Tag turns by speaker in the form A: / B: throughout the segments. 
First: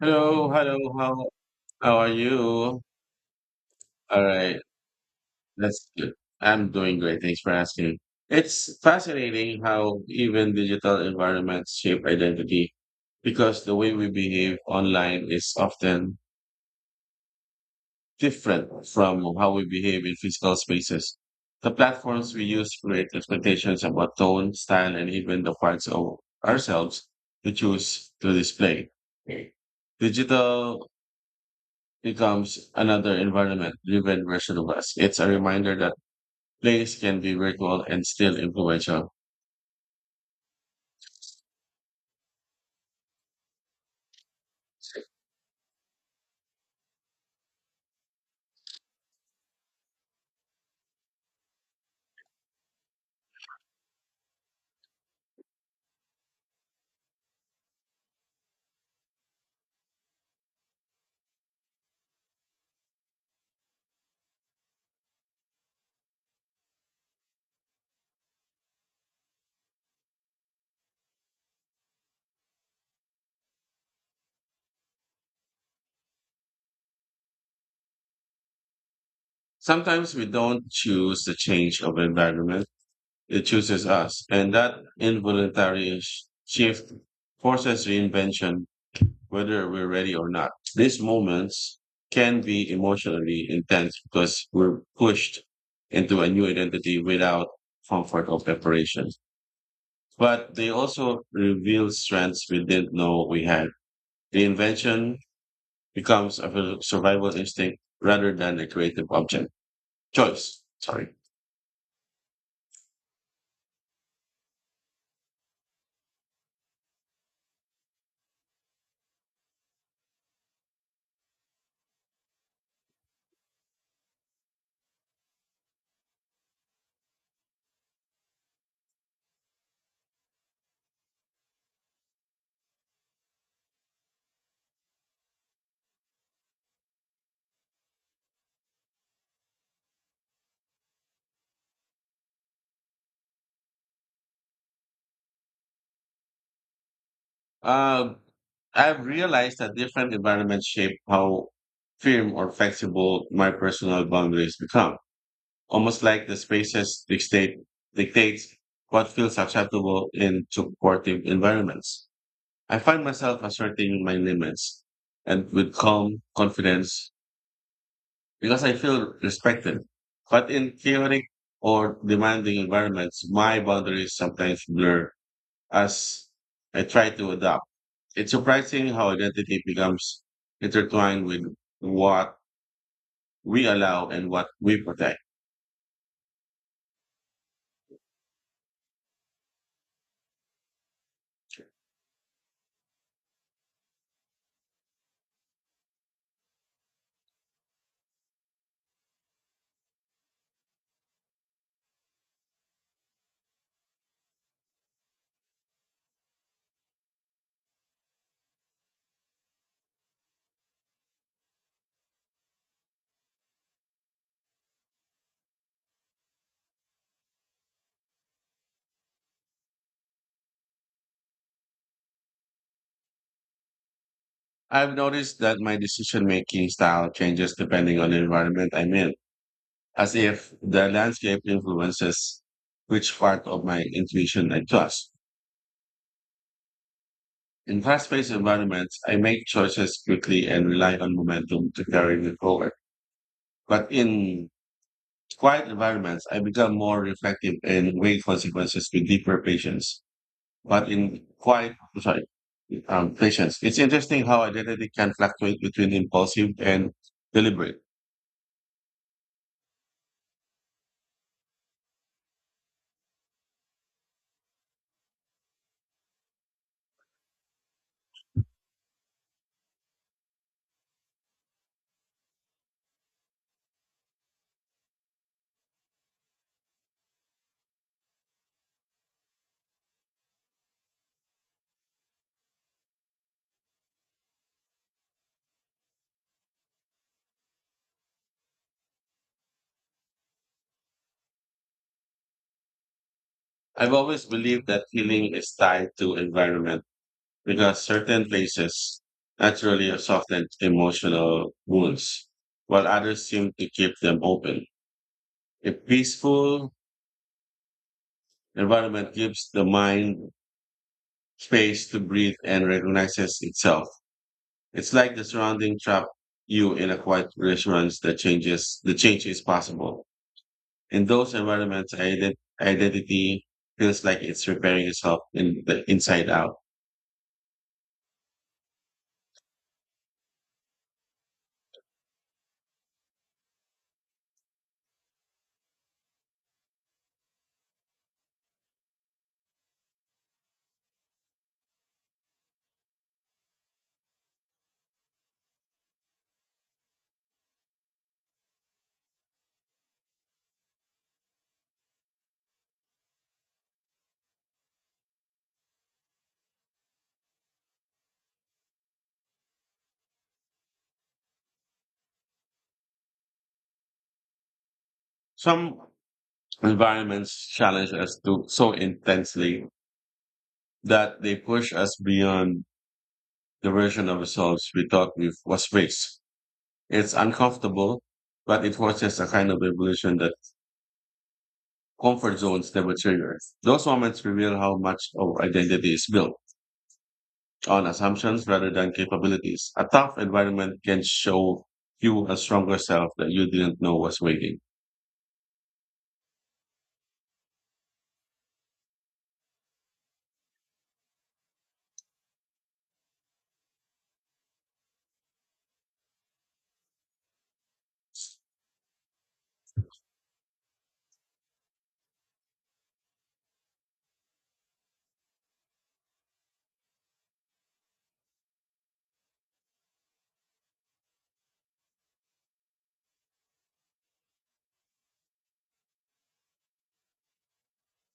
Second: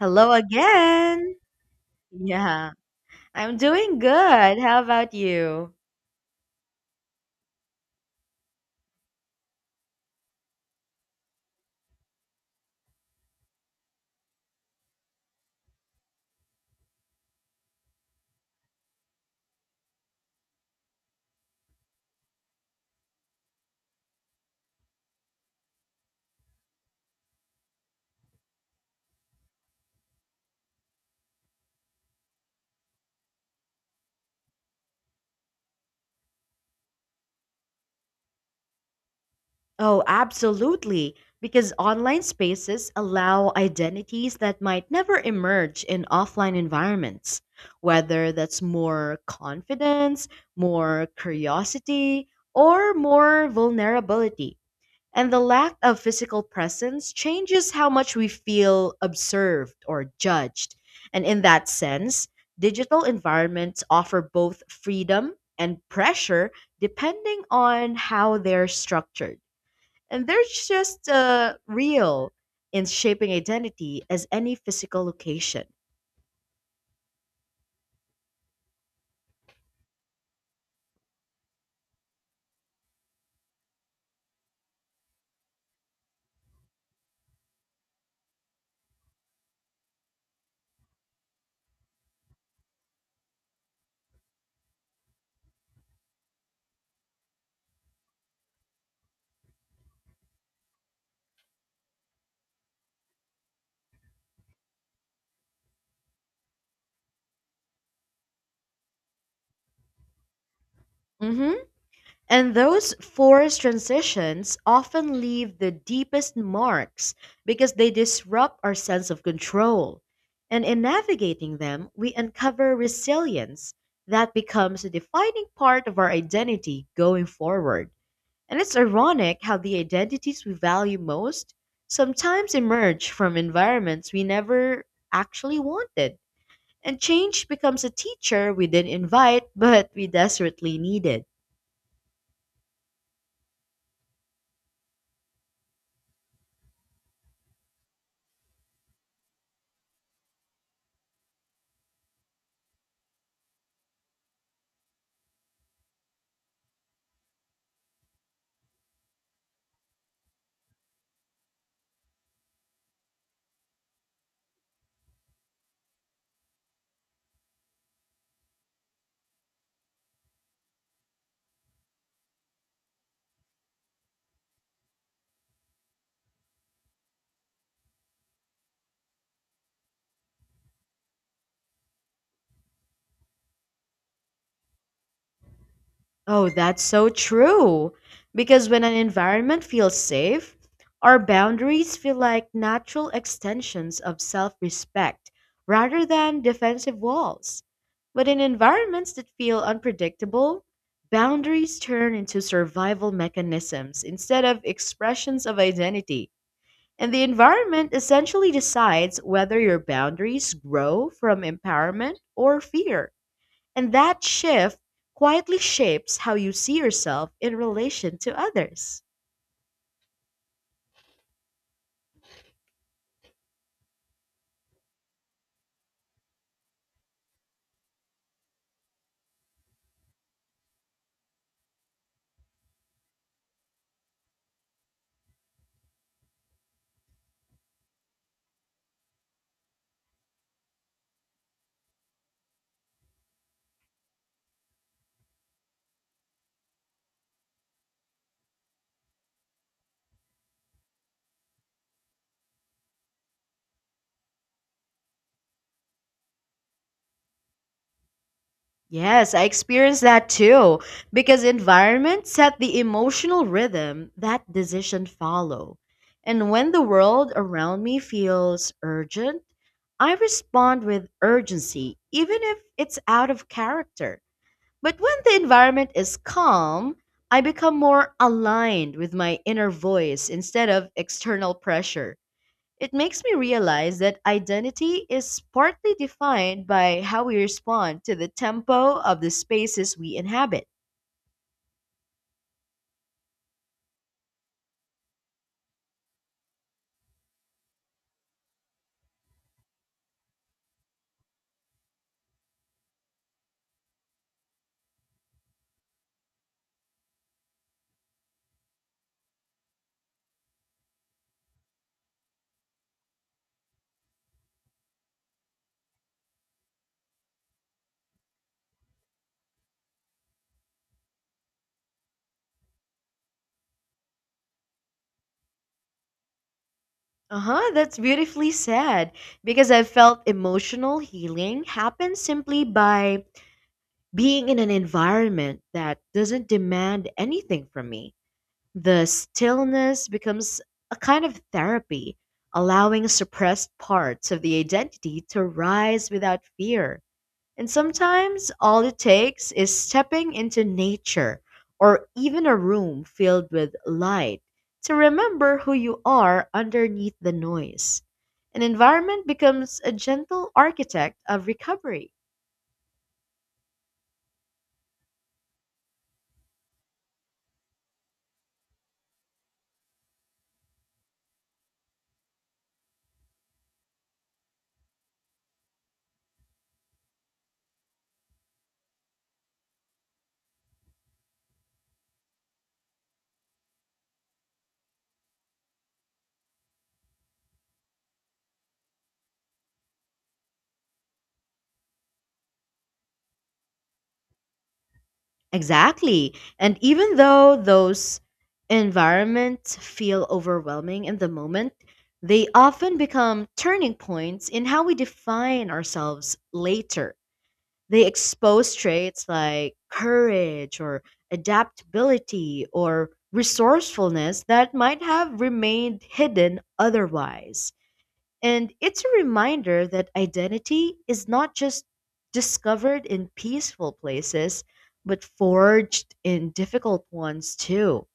A: Hello
B: hello, how
A: again.
B: how are
A: Yeah,
B: you?
A: I'm doing
B: All right,
A: good. How about you?
B: that's good. I'm doing great. Thanks for asking. It's fascinating how even digital environments shape identity because the way we behave online is often different from how we behave in physical spaces. The platforms we use create expectations about tone, style, and even the parts of ourselves we choose to display. Digital becomes another environment driven version of us. It's a reminder that plays can be virtual and still influential.
A: Oh, absolutely. Because online spaces allow identities that might never emerge in offline environments, whether that's more confidence, more curiosity, or more vulnerability. And the lack of physical presence changes how much we feel observed or judged. And in that sense, digital environments offer both freedom and pressure depending on how they're structured. And they're just real in shaping identity as any physical location.
B: Sometimes we don't choose the change of environment, it chooses us. And that involuntary shift forces reinvention, whether we're ready or not. These moments can be emotionally intense because we're pushed into a new identity without comfort or preparation. But they also reveal strengths we didn't know we had. The invention becomes a survival instinct rather than a creative object. Choice. Sorry.
A: hmm And those forced transitions often leave the deepest marks because they disrupt our sense of control. And in navigating them, we uncover resilience that becomes a defining part of our identity going forward. And it's ironic how the identities we value most sometimes emerge from environments we never actually wanted. And change becomes a teacher we didn't invite, but we desperately needed.
B: Uh, I've realized that different environments shape how firm or flexible my personal boundaries become. Almost like the spaces dictates what feels acceptable in supportive environments. I find myself asserting my limits and with calm confidence because I feel respected. But in chaotic or demanding environments, my boundaries sometimes blur as I try to adapt. It's surprising how identity becomes intertwined with what we allow and what we protect.
A: Oh, that's so true. Because when an environment feels safe, our boundaries feel like natural extensions of self respect rather than defensive walls. But in environments that feel unpredictable, boundaries turn into survival mechanisms instead of expressions of identity. And the environment essentially decides whether your boundaries grow from empowerment or fear. And that shift quietly shapes how you see yourself in relation to others.
B: I've noticed that my decision making style changes depending on the environment I'm in, as if the landscape influences which part of my intuition I trust. In fast paced environments, I make choices quickly and rely on momentum to carry me forward. But in quiet environments, I become more reflective and weigh consequences with deeper patience. But in quiet, sorry, patience, it's interesting how identity can fluctuate between impulsive and deliberate.
A: Yes, I experienced that too, because environment set the emotional rhythm that decision follow. And when the world around me feels urgent, I respond with urgency, even if it's out of character. But when the environment is calm, I become more aligned with my inner voice instead of external pressure. It makes me realize that identity is partly defined by how we respond to the tempo of the spaces we inhabit.
B: I've always believed that healing is tied to environment because certain places naturally soften emotional wounds, while others seem to keep them open. A peaceful environment gives the mind space to breathe and recognizes itself. It's like the surrounding trap you in a quiet reassurance that changes the change is possible. In those environments, identity feels like it's repairing itself in the inside out.
A: Uh huh, that's beautifully said because I felt emotional healing happens simply by being in an environment that doesn't demand anything from me. The stillness becomes a kind of therapy, allowing suppressed parts of the identity to rise without fear. And sometimes all it takes is stepping into nature or even a room filled with light to remember who you are underneath the noise. An environment becomes a gentle architect of recovery.
B: Some environments challenge us to so intensely that they push us beyond the version of ourselves we thought we was raised. It's uncomfortable, but it forces a kind of evolution that comfort zones never trigger. Those moments reveal how much our identity is built on assumptions rather than capabilities. A tough environment can show you a stronger self that you didn't know was waiting.
A: Exactly. And even though those environments feel overwhelming in the moment, they often become turning points in how we define ourselves later. They expose traits like courage or adaptability or resourcefulness that might have remained hidden otherwise. And it's a reminder that identity is not just discovered in peaceful places, but forged in difficult ones too.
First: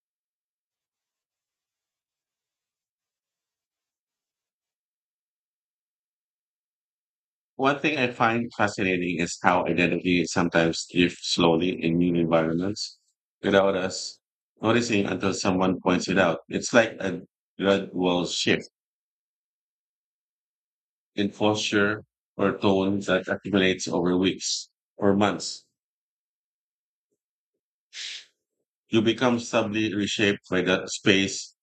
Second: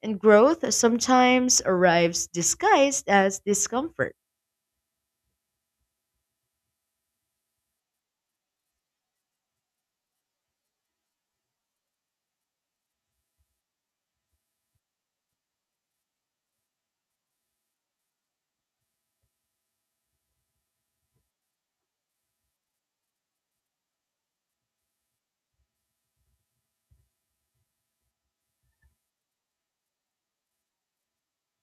A: And growth sometimes arrives disguised as discomfort.
B: One thing I find fascinating is how identity sometimes drifts slowly in new environments without us noticing until someone points it out. It's like a gradual shift in posture or tone that accumulates over weeks or months. You become subtly reshaped by the space,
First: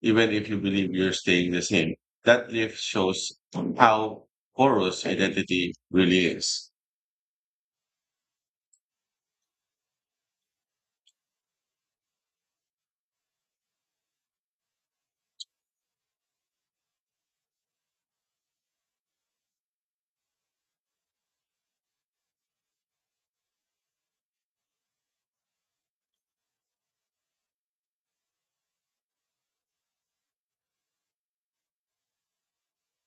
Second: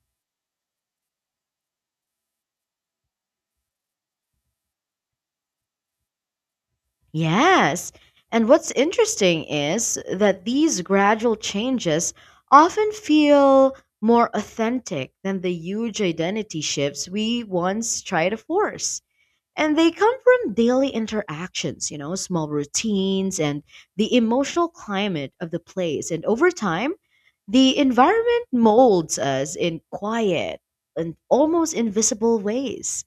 B: even if you believe you're staying the same. That lift shows how porous identity really is.
A: Yes. And what's interesting is that these gradual changes often feel more authentic than the huge identity shifts we once try to force. And they come from daily interactions, you know, small routines and the emotional climate of the place. And over time, the environment molds us in quiet and almost invisible ways.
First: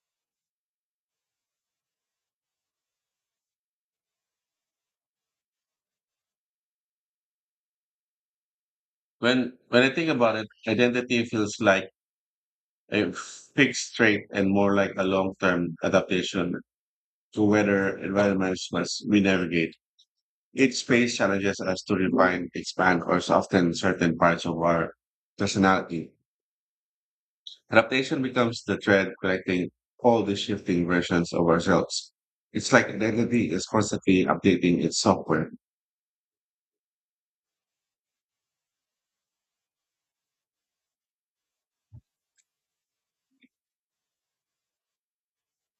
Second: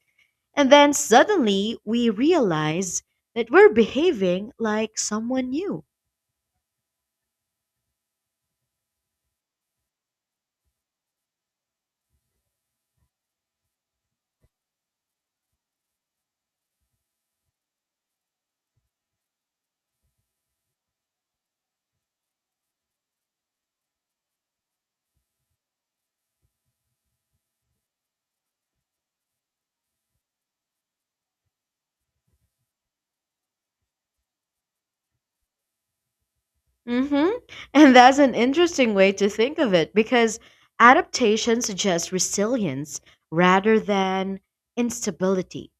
A: And then suddenly we realize that we're behaving like someone new.
B: When I think about it, identity feels like a fixed trait and more like a long-term adaptation to weather environments must we navigate. Each space challenges us to refine, expand, or soften certain parts of our personality. Adaptation becomes the thread connecting all the shifting versions of ourselves. It's like identity is constantly updating its software.
A: hmm And that's an interesting way to think of it because adaptation suggests resilience rather than instability.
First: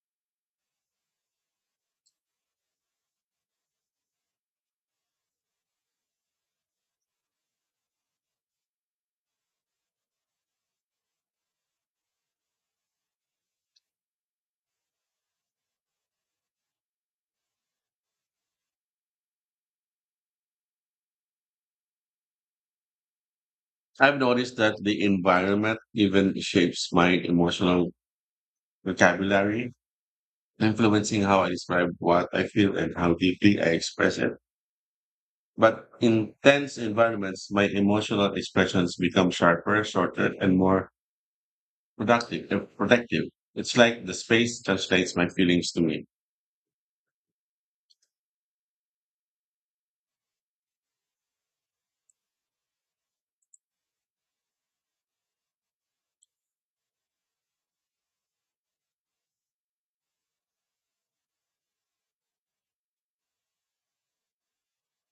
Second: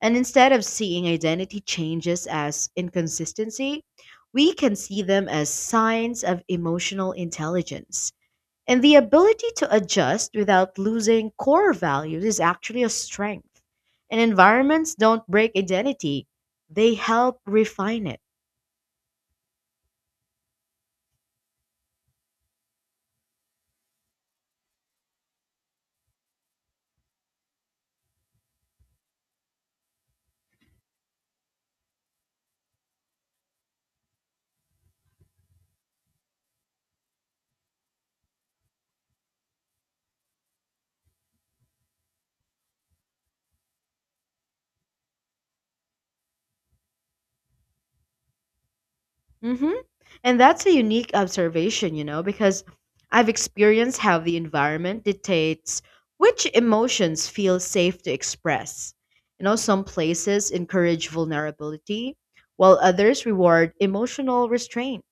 A: And instead of seeing identity changes as inconsistency, we can see them as signs of emotional intelligence. And the ability to adjust without losing core values is actually a strength. And environments don't break identity, they help refine it.
B: I've noticed that the environment even shapes my emotional vocabulary, influencing how I describe what I feel and how deeply I express it. But in tense environments, my emotional expressions become sharper, shorter, and more protective. It's like the space translates my feelings to me.
A: Mm-hmm. And that's a unique observation, you know, because I've experienced how the environment dictates which emotions feel safe to express. You know, some places encourage vulnerability, while others reward emotional restraint.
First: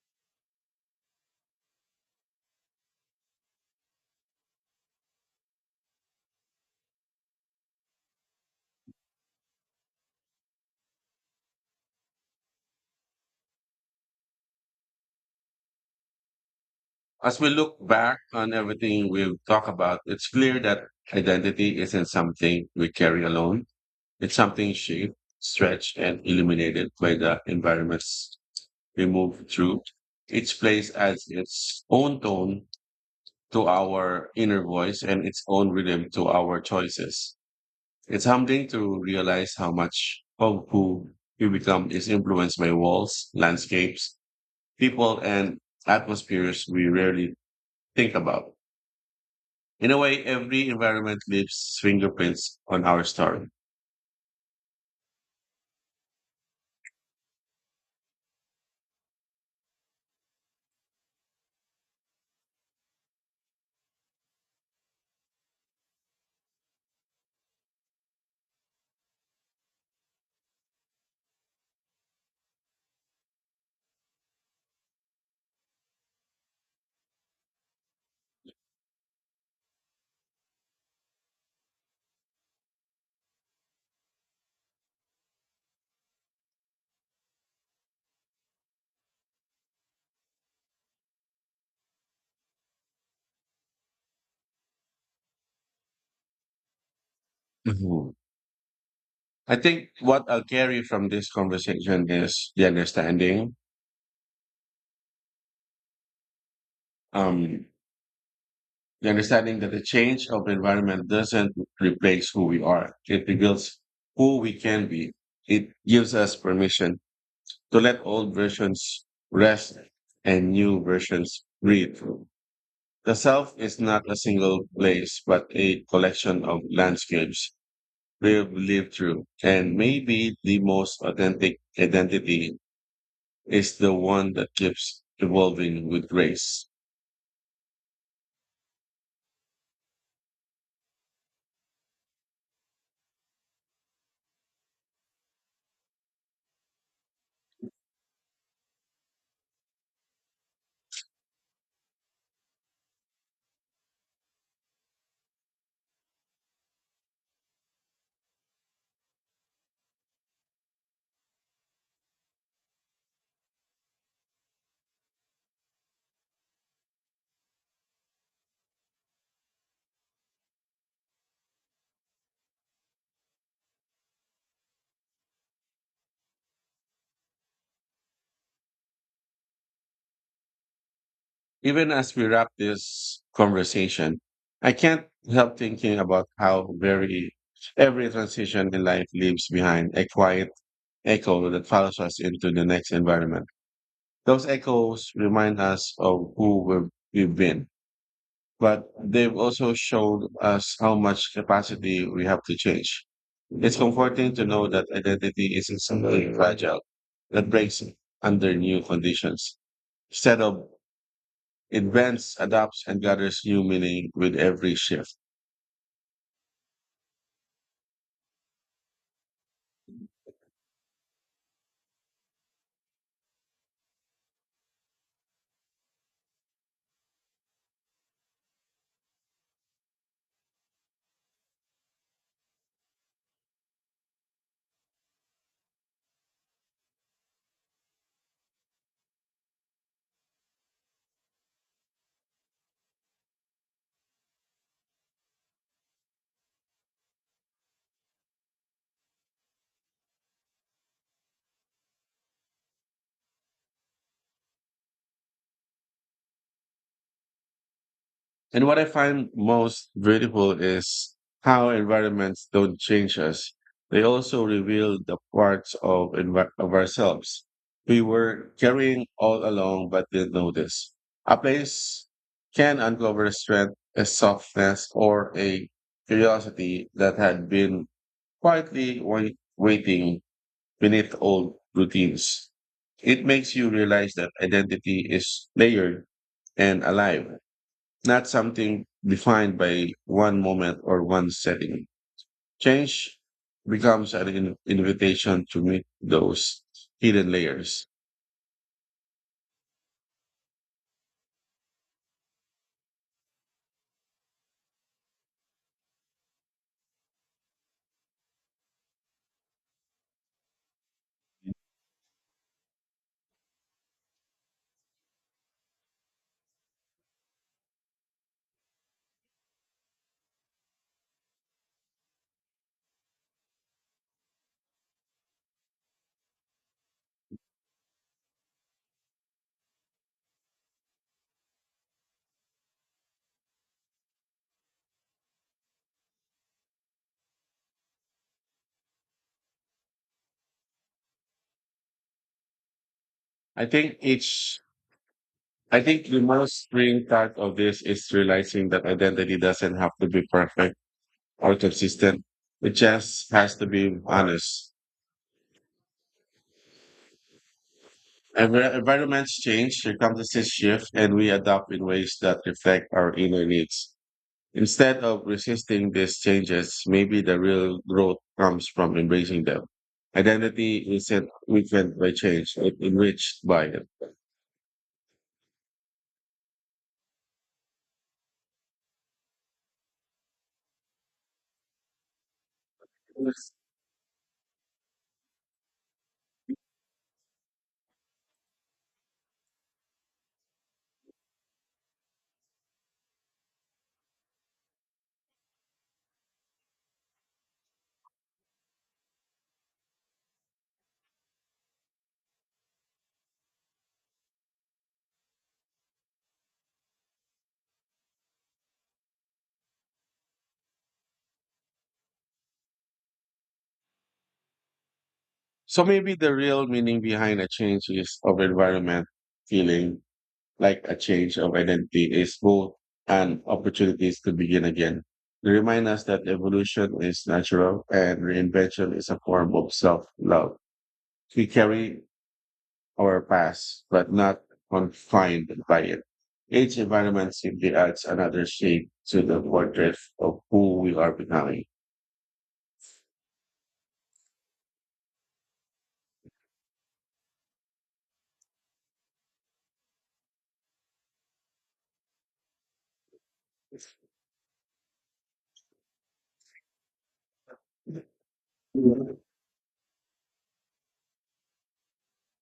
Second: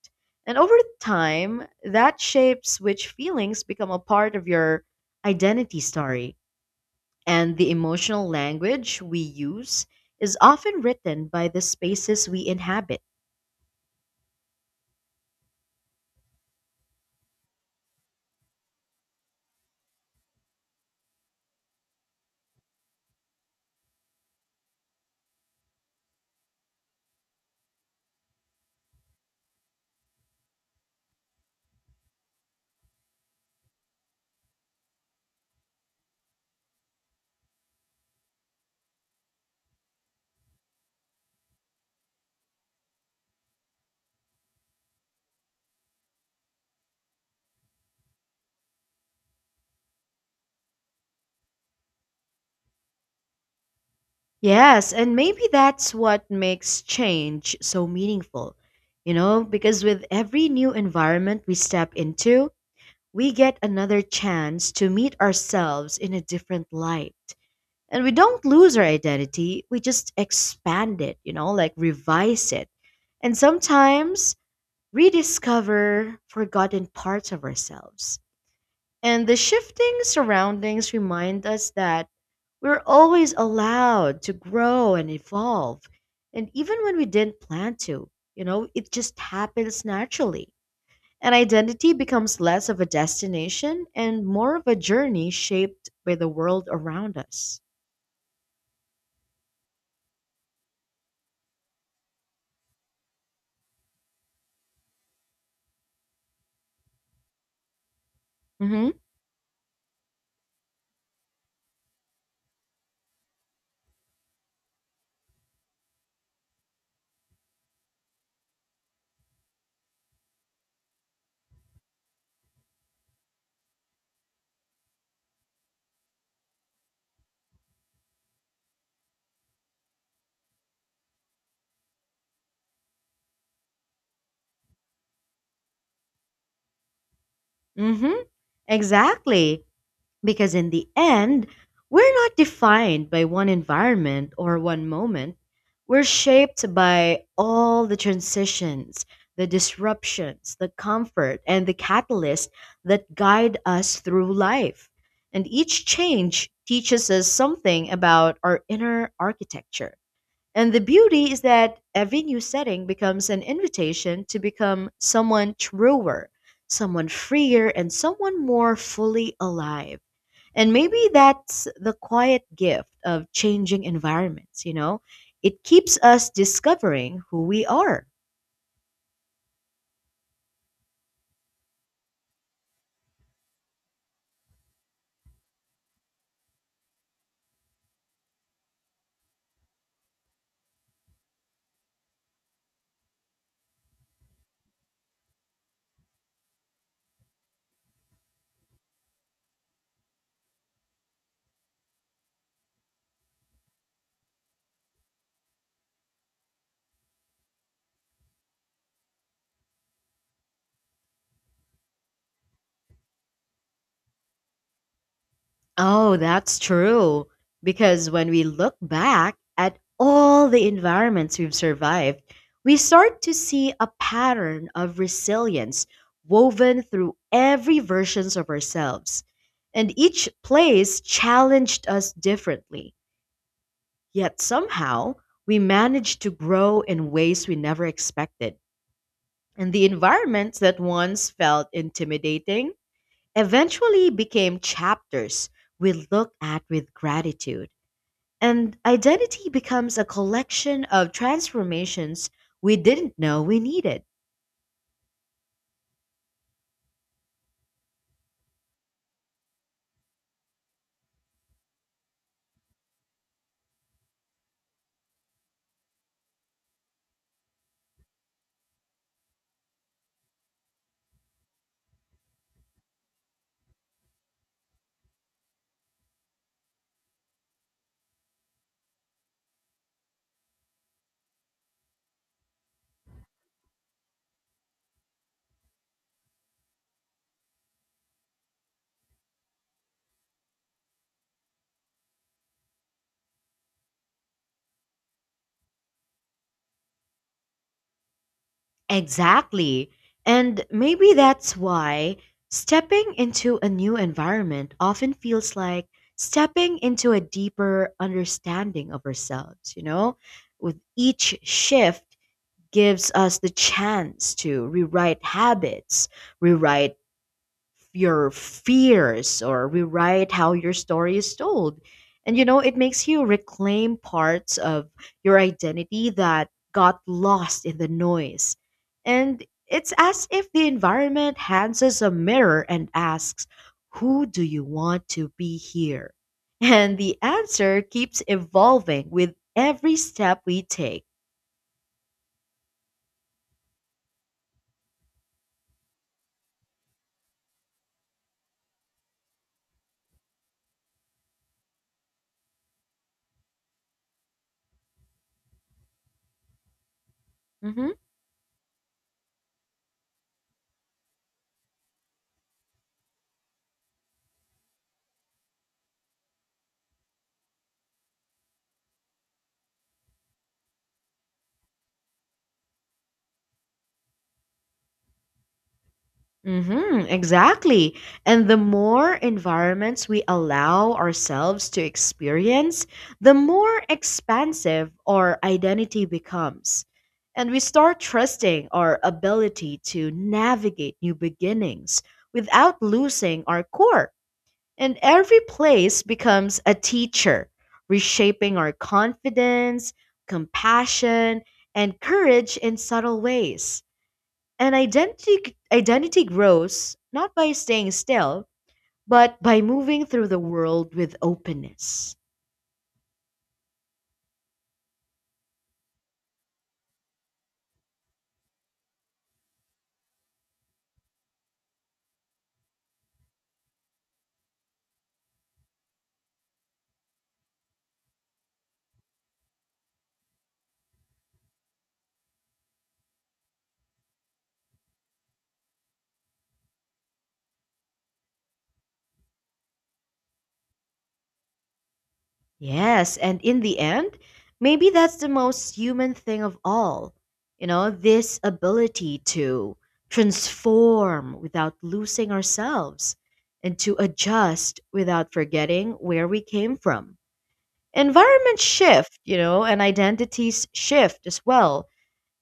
A: And over time, that shapes which feelings become a part of your identity story. And the emotional language we use is often written by the spaces we inhabit.
B: As we look back on everything we've talked about, it's clear that identity isn't something we carry alone. It's something shaped, stretched, and illuminated by the environments we move through. Each place adds its own tone to our inner voice and its own rhythm to our choices. It's humbling to realize how much of who we become is influenced by walls, landscapes, people, and atmospheres we rarely think about. In a way, every environment leaves fingerprints on our story.
A: Yes, and maybe that's what makes change so meaningful. You know, because with every new environment we step into, we get another chance to meet ourselves in a different light. And we don't lose our identity, we just expand it, you know, like revise it. And sometimes rediscover forgotten parts of ourselves. And the shifting surroundings remind us that we're always allowed to grow and evolve. And even when we didn't plan to, you know, it just happens naturally. And identity becomes less of a destination and more of a journey shaped by the world around us.
B: Mhm. I think what I'll carry from this conversation is the um,
A: Mm-hmm.
B: the understanding that the change of environment doesn't replace who we are. It reveals who we can be. It gives us permission to let old versions rest and new versions breathe. The South is not a single place, but a collection of landscapes we've lived through. And maybe the most authentic identity is the one that keeps evolving with grace.
A: Mm-hmm. Exactly. Because in the end, we're not defined by one environment or one moment. We're shaped by all the transitions, the disruptions, the comfort, and the catalyst that guide us through life. And each change teaches us something about our inner architecture. And the beauty is that every new setting becomes an invitation to become someone truer, someone freer, and someone more fully alive. And maybe that's the quiet gift of changing environments, you know? It keeps us discovering who we are.
B: Even as we wrap this conversation, I can't help thinking about how very every transition in life leaves behind a quiet echo that follows us into the next environment. Those echoes remind us of we've been, but they've also showed us how much capacity we have to change. It's comforting to know that identity isn't something fragile that breaks under new conditions. Instead of it bends, adapts, and gathers new meaning with every shift.
A: Oh, that's true. Because when we look back at all the environments we've survived, we start to see a pattern of resilience woven through every versions of ourselves. And each place challenged us differently. Yet somehow, we managed to grow in ways we never expected. And the environments that once felt intimidating eventually became chapters we look at with gratitude. And identity becomes a collection of transformations we didn't know we needed.
B: And what I find most beautiful is how environments don't change us. They also reveal the parts of ourselves we were carrying all along but didn't notice. A place can uncover a strength, a softness, or a curiosity that had been quietly waiting beneath old routines. It makes you realize that identity is layered and alive, not something defined by one moment or one setting. Change becomes an invitation to meet those hidden layers.
A: Exactly. And maybe that's why stepping into a new environment often feels like stepping into a deeper understanding of ourselves, you know? With each shift, gives us the chance to rewrite habits, rewrite your fears, or rewrite how your story is told. And you know, it makes you reclaim parts of your identity that got lost in the noise. And it's as if the environment hands us a mirror and asks, who do you want to be here? And the answer keeps evolving with every step we take.
B: I think each I think the most freeing part of this is realizing that identity doesn't have to be perfect or consistent. It just has to be honest.
A: Mhm.
B: Environments change, circumstances shift, and we adapt in ways that reflect our inner needs. Instead of resisting these changes, maybe the real growth comes from embracing them. Identity isn't weakened by change, it's enriched by it.
A: Mm-hmm, exactly. And the more environments we allow ourselves to experience, the more expansive our identity becomes. And we start trusting our ability to navigate new beginnings without losing our core. And every place becomes a teacher, reshaping our confidence, compassion, and courage in subtle ways. And identity grows not by staying still, but by moving through the world with openness.
B: So maybe the real meaning behind a change is of environment feeling like a change of identity is both and opportunities to begin again. They remind us that evolution is natural and reinvention is a form of self-love. We carry our past, but not confined by it. Each environment simply adds another shade to the portrait of who we are becoming.
A: Yes, and in the end, maybe that's the most human thing of all. You know, this ability to transform without losing ourselves and to adjust without forgetting where we came from. Environments shift, you know, and identities shift as well.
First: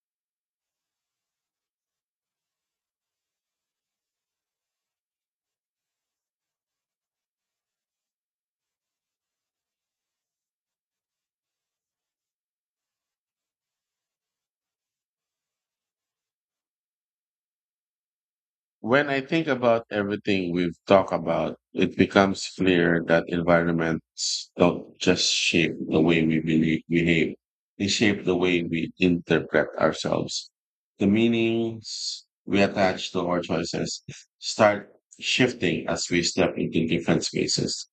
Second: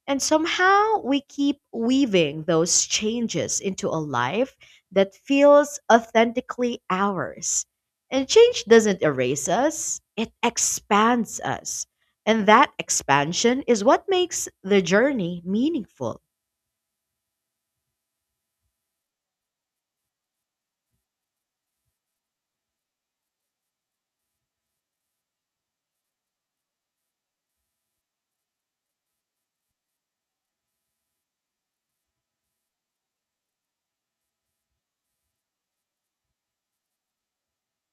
A: And somehow we keep weaving those changes into a life that feels authentically ours. And change doesn't erase us, it expands us. And that expansion is what makes the journey meaningful.
B: When I think about everything we've talked about, it becomes clear that environments don't just shape the way we believe, behave, they shape the way we interpret ourselves. The meanings we attach to our choices start shifting as we step into different spaces.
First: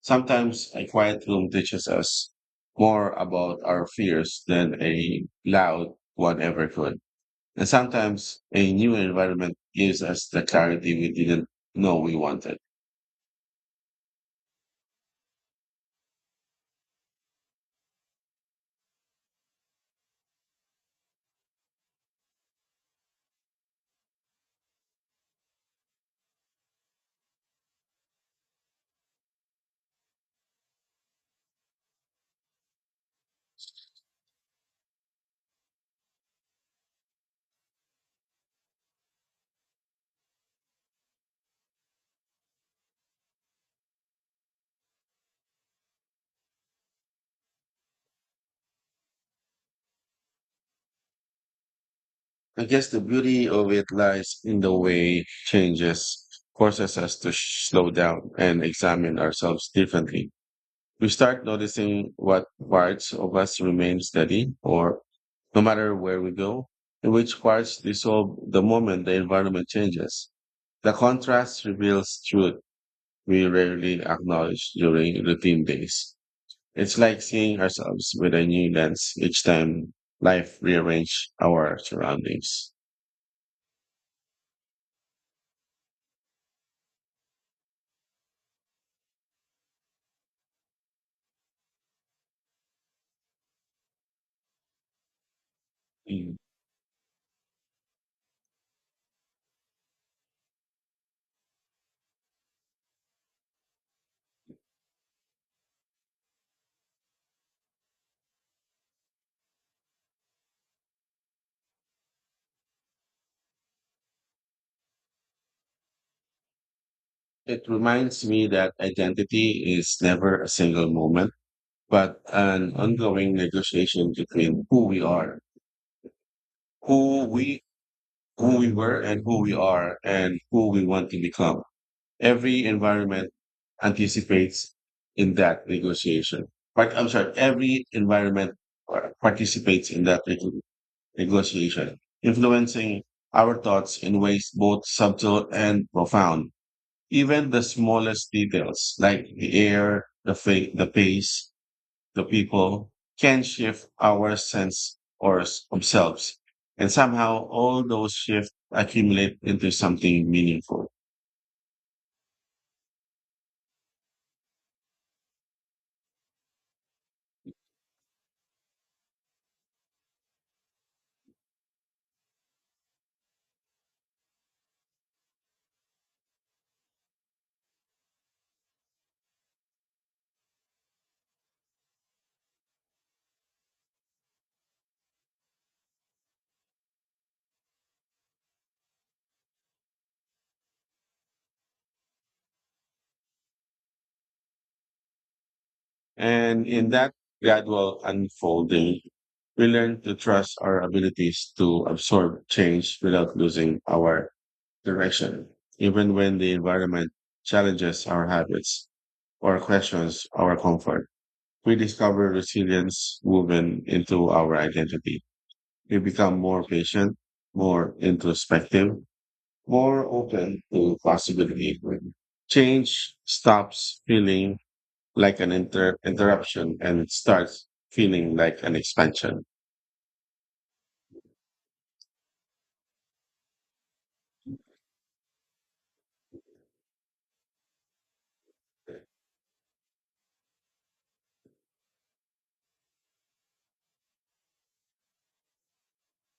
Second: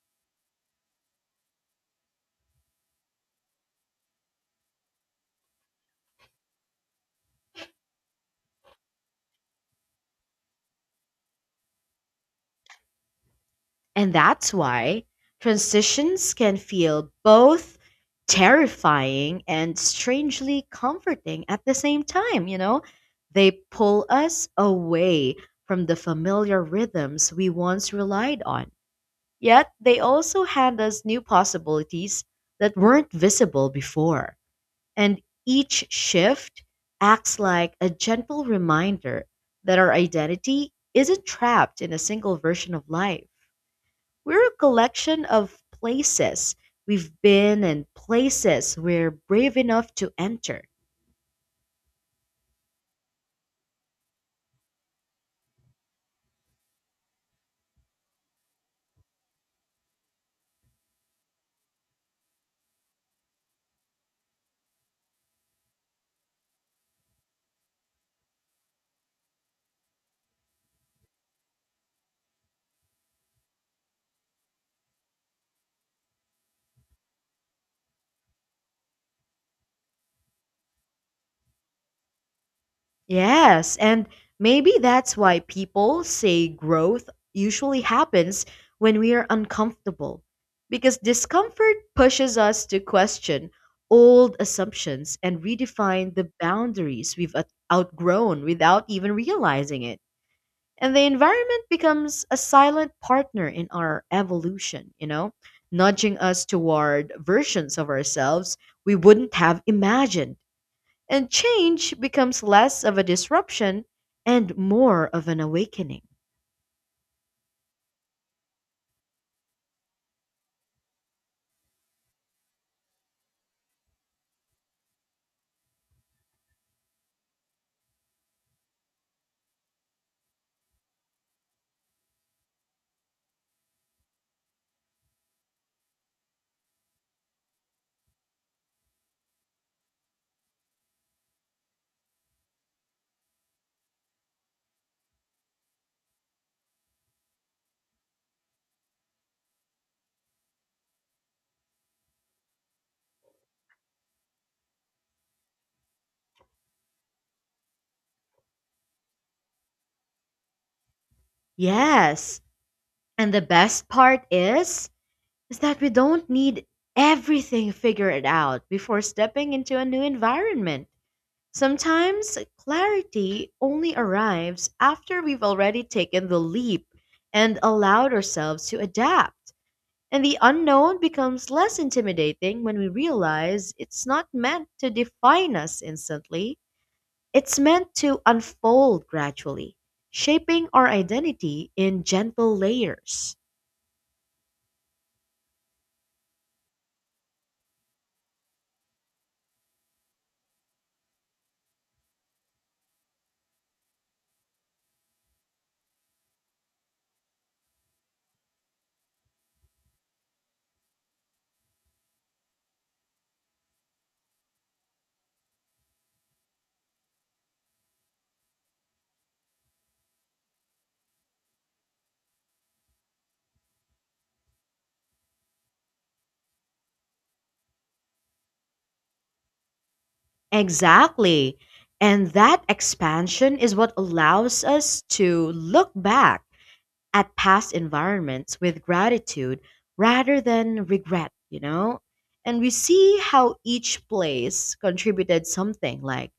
B: Sometimes a quiet room teaches us more about our fears than a loud one ever could, and sometimes a new environment gives us the clarity we didn't know we wanted.
A: And that's why transitions can feel both terrifying and strangely comforting at the same time, you know? They pull us away from the familiar rhythms we once relied on. Yet they also hand us new possibilities that weren't visible before. And each shift acts like a gentle reminder that our identity isn't trapped in a single version of life. We're a collection of places we've been and places we're brave enough to enter.
B: I guess the beauty of it lies in the way changes forces us to slow down and examine ourselves differently. We start noticing what parts of us remain steady or no matter where we go, and which parts dissolve the moment the environment changes. The contrast reveals truth we rarely acknowledge during routine days. It's like seeing ourselves with a new lens each time life rearranges our surroundings.
A: Yes, and maybe that's why people say growth usually happens when we are uncomfortable, because discomfort pushes us to question old assumptions and redefine the
B: Mm.
A: boundaries we've outgrown without even realizing it. And the environment becomes a silent partner in our evolution, you know, nudging us toward versions of ourselves we wouldn't have imagined. And change becomes less of a disruption and more of an awakening.
B: It reminds me that identity is never a single moment, but an ongoing negotiation between who we are, who we who we were and who we are and who we want to become. Every environment anticipates in that negotiation. But I'm sorry, every environment participates in that negotiation, influencing our thoughts in ways both subtle and profound. Even the smallest details, like the air, the pace, the people, can shift our sense of selves. And somehow all those shifts accumulate into something meaningful.
A: Yes. And the best part is that we don't need everything figured out before stepping into a new environment. Sometimes clarity only arrives after we've already taken the leap and allowed ourselves to adapt. And the unknown becomes less intimidating when we realize it's not meant to define us instantly. It's meant to unfold gradually, shaping our identity in gentle layers.
B: And in that gradual unfolding, we learn to trust our abilities to absorb change without losing our direction, even when the environment challenges our habits or questions our comfort. We discover resilience woven into our identity. We become more patient, more introspective, more open to possibility. Change stops feeling like an interruption and starts feeling like an expansion.
A: Exactly. And that expansion is what allows us to look back at past environments with gratitude rather than regret, you know? And we see how each place contributed something like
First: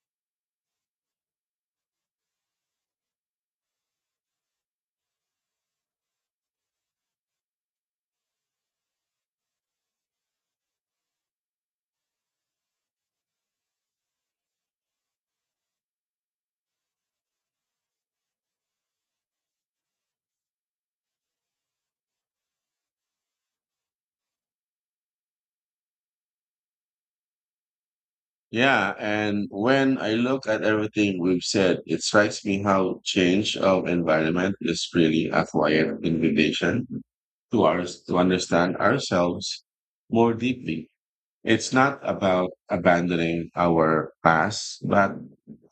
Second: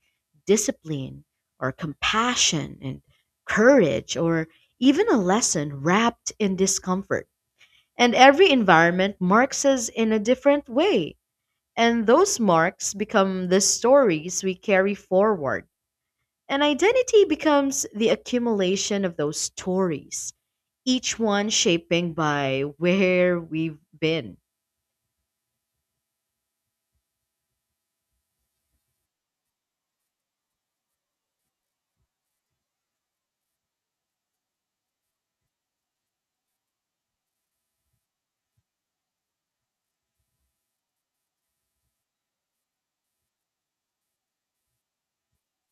A: discipline or compassion and courage or even a lesson wrapped in discomfort. And every environment marks us in a different way. And those marks become the stories we carry forward. And identity becomes the accumulation of those stories, each one shaping by where we've been.
B: Yeah, and when I look at everything we've said, it strikes me how change of environment is really a quiet invitation to us to understand ourselves more deeply. It's not about abandoning our past, but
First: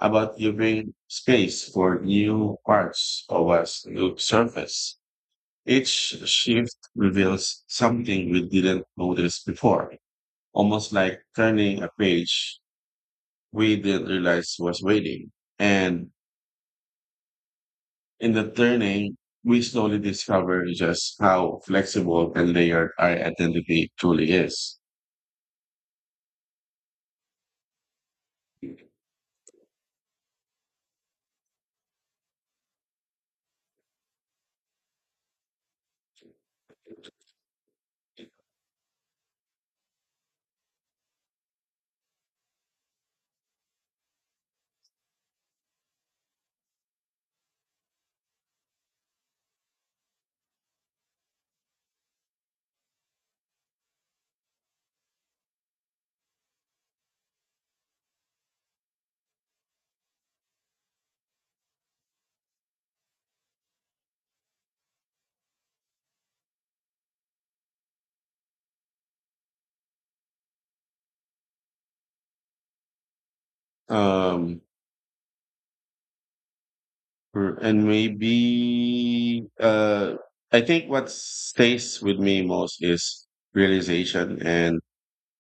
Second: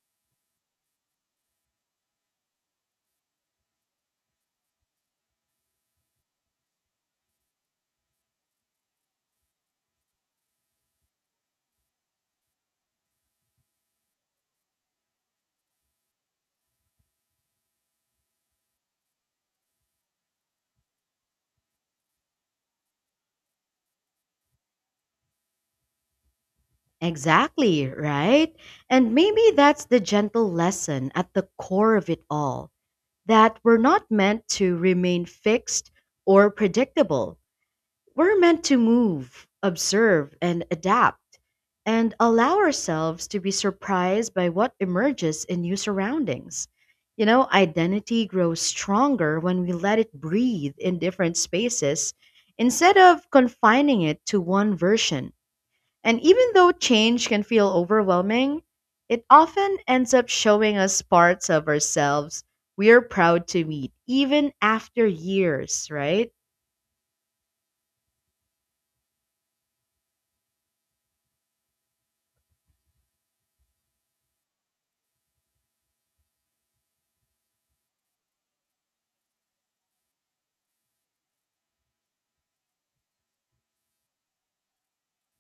B: about giving space for new parts of us to surface. Each shift reveals something we didn't notice before, almost like turning a page we didn't realize was waiting. And in the turning, we slowly discover just how flexible and layered our identity truly is.
A: Exactly, right? And maybe that's the gentle lesson at the core of it all that we're not meant to remain fixed or predictable. We're meant to move, observe, and adapt, and allow ourselves to be surprised by what emerges in new surroundings. You know, identity grows stronger when we let it breathe in different spaces instead of confining it to one version. And even though change can feel overwhelming, it often ends up showing us parts of ourselves we're proud to meet, even after years, right?
B: Um, r- and maybe, uh, I think what stays with me most is realization and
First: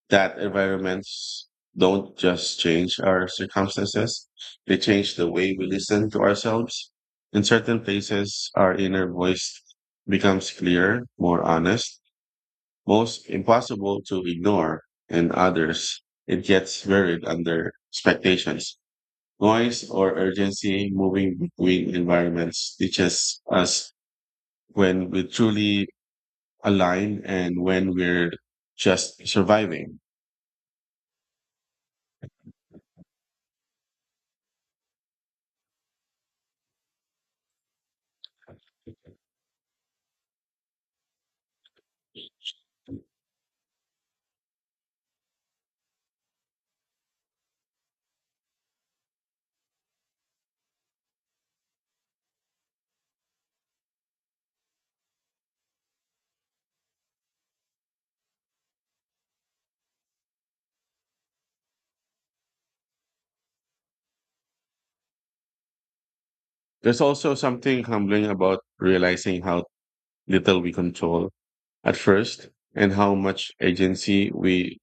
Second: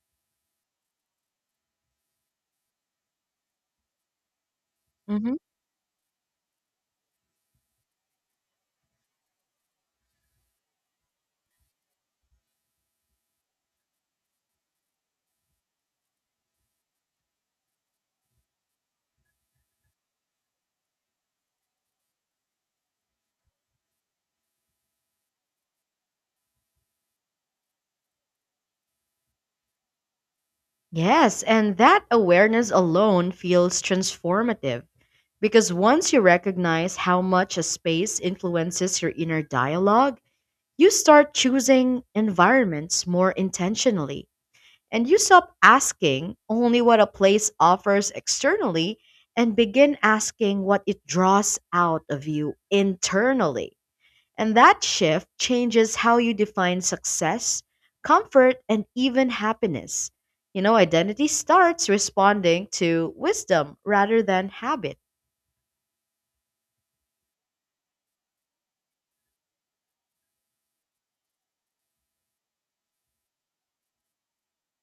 B: that environments don't just change our circumstances, they change the way we listen to ourselves. In certain places, our inner voice becomes clearer, more honest, most impossible to ignore, and others, it gets buried under expectations. Noise or urgency moving between environments teaches us when we truly align and when we're just surviving.
A: Yes, and that awareness alone feels transformative because once you recognize how much a space influences your inner dialogue, you start choosing environments more intentionally and you stop asking only what a place offers externally and begin asking what it draws out of you internally. And that shift changes how you define success, comfort, and even happiness. You know, identity starts responding to wisdom rather than habit.
B: There's also something humbling about realizing how little we control at first and how much agency we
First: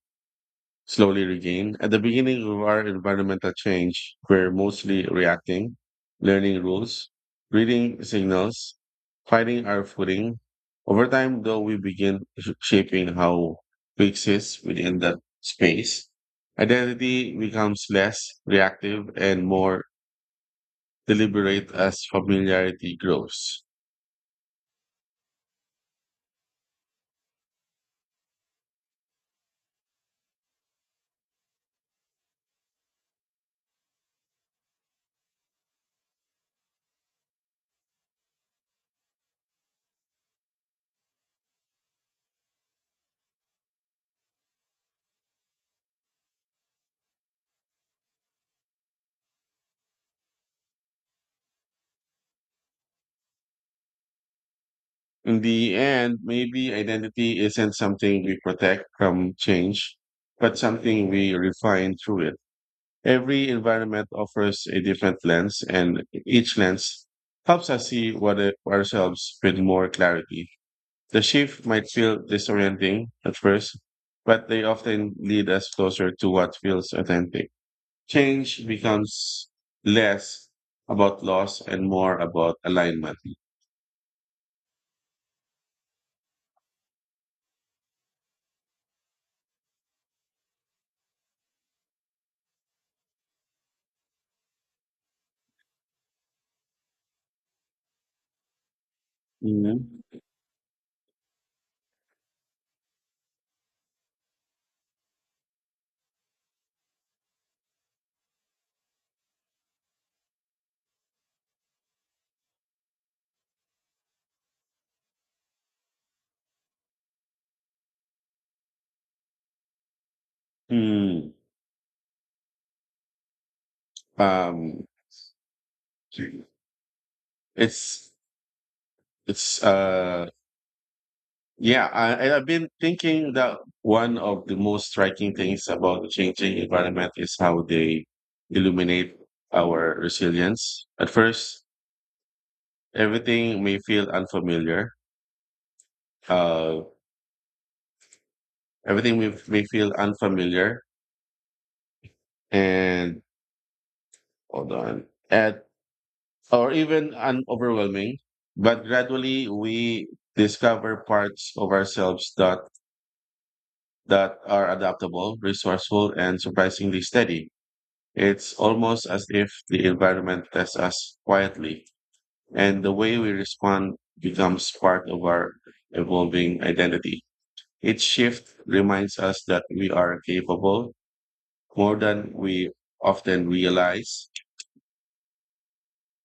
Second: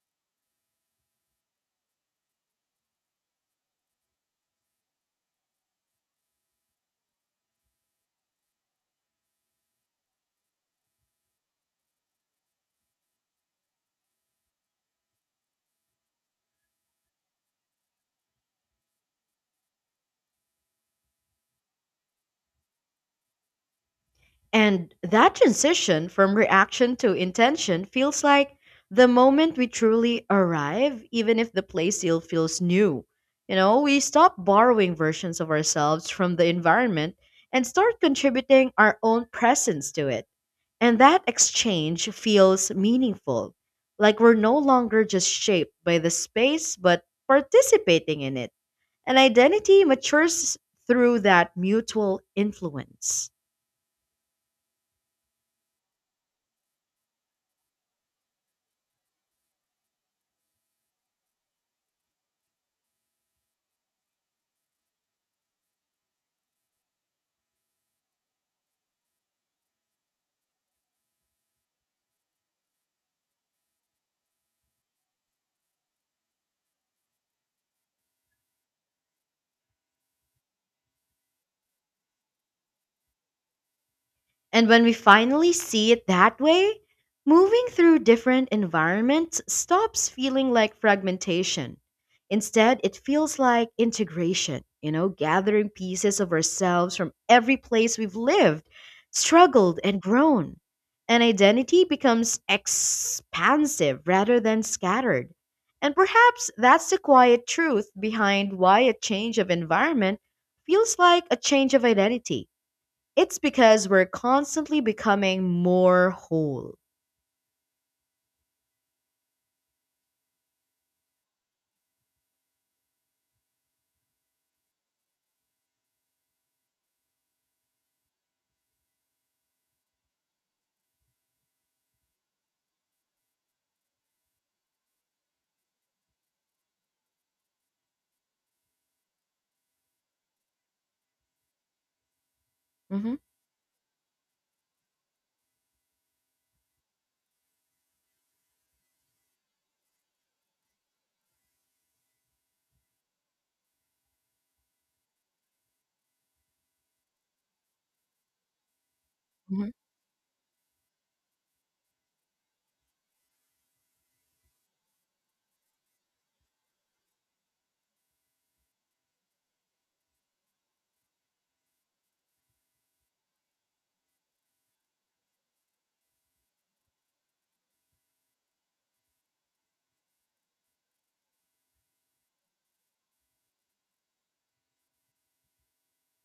B: slowly regain. At the beginning of our environmental change, we're mostly reacting, learning rules, reading signals, finding our footing. Over time, though, we begin shaping how we exist within that space. Identity becomes less reactive and more deliberate as familiarity grows.
A: And that transition from reaction to intention feels like the moment we truly arrive, even if the play still feels new. You know, we stop borrowing versions of ourselves from the environment and start contributing our own presence to it. And that exchange feels meaningful, like we're no longer just shaped by the space, but participating in it. And identity matures through that mutual influence.
B: In the end, maybe identity isn't something we protect from change, but something we refine through it. Every environment offers a different lens, and each lens helps us see ourselves with more clarity. The shift might feel disorienting at first, but they often lead us closer to what feels authentic. Change becomes less about loss and more about alignment.
A: And when we finally see it that way, moving through different environments stops feeling like fragmentation. Instead, it feels like integration, you know, gathering pieces of ourselves from every place we've lived, struggled, and
B: Mhm.
A: grown. And identity becomes expansive rather than scattered. And perhaps that's the quiet truth behind why a change of environment feels like a change of identity. It's because we're constantly becoming more whole.
B: Mm. Um, It's it's uh and I've been thinking that one of the most striking things about the changing environment is how they illuminate our resilience. At first,
A: hmm
B: everything may feel unfamiliar. Uh, Everything may feel unfamiliar and hold on, at or even un overwhelming. But gradually,
A: hmm
B: we discover parts of ourselves that are adaptable, resourceful, and surprisingly steady. It's almost as if the environment tests us quietly, and the way we respond becomes part of our evolving identity. Each shift reminds us that we are capable more than we often realize.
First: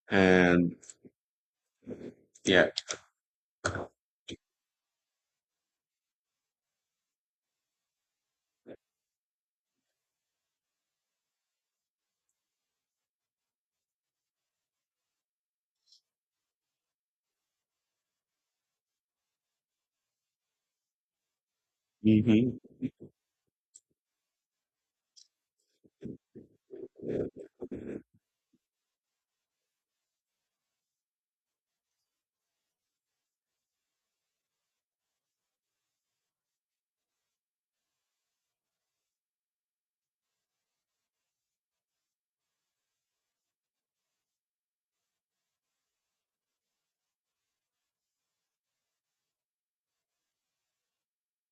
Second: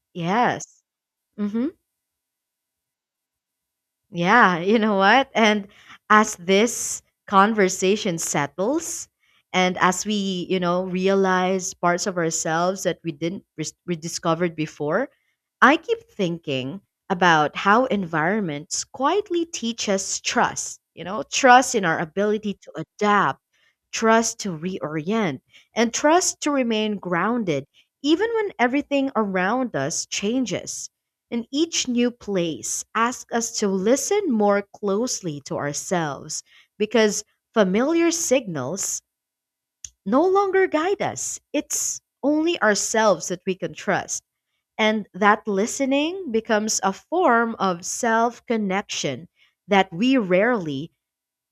B: And
A: Yes. hmm
B: yeah.
A: Yeah. You know what? And as this conversation settles, and as we, you know, realize parts of ourselves that we didn't we discovered before, I keep thinking about how environments quietly teach us trust. You know, trust in our ability
B: hmm
A: to adapt, trust to reorient, and trust to remain grounded even when everything around us changes. And each new place asks us to listen more closely to ourselves because familiar signals no longer guide us. It's only ourselves that we can trust. And that listening becomes a form of self connection that we rarely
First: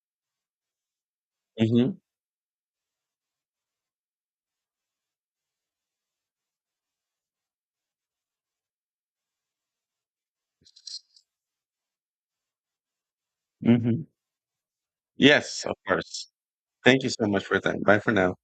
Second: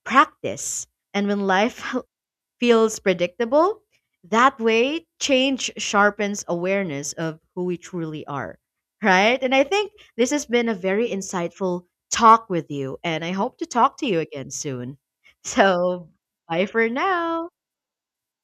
A: practice. And when life
B: hmm
A: feels predictable. That way, change sharpens awareness of who we truly are, right? And I think this has been a very insightful talk with you, and I hope to talk to
B: hmm
A: you again soon.
B: Yes, of
A: So,
B: course.
A: bye for
B: Thank you so much
A: now.
B: for your time. Bye for now.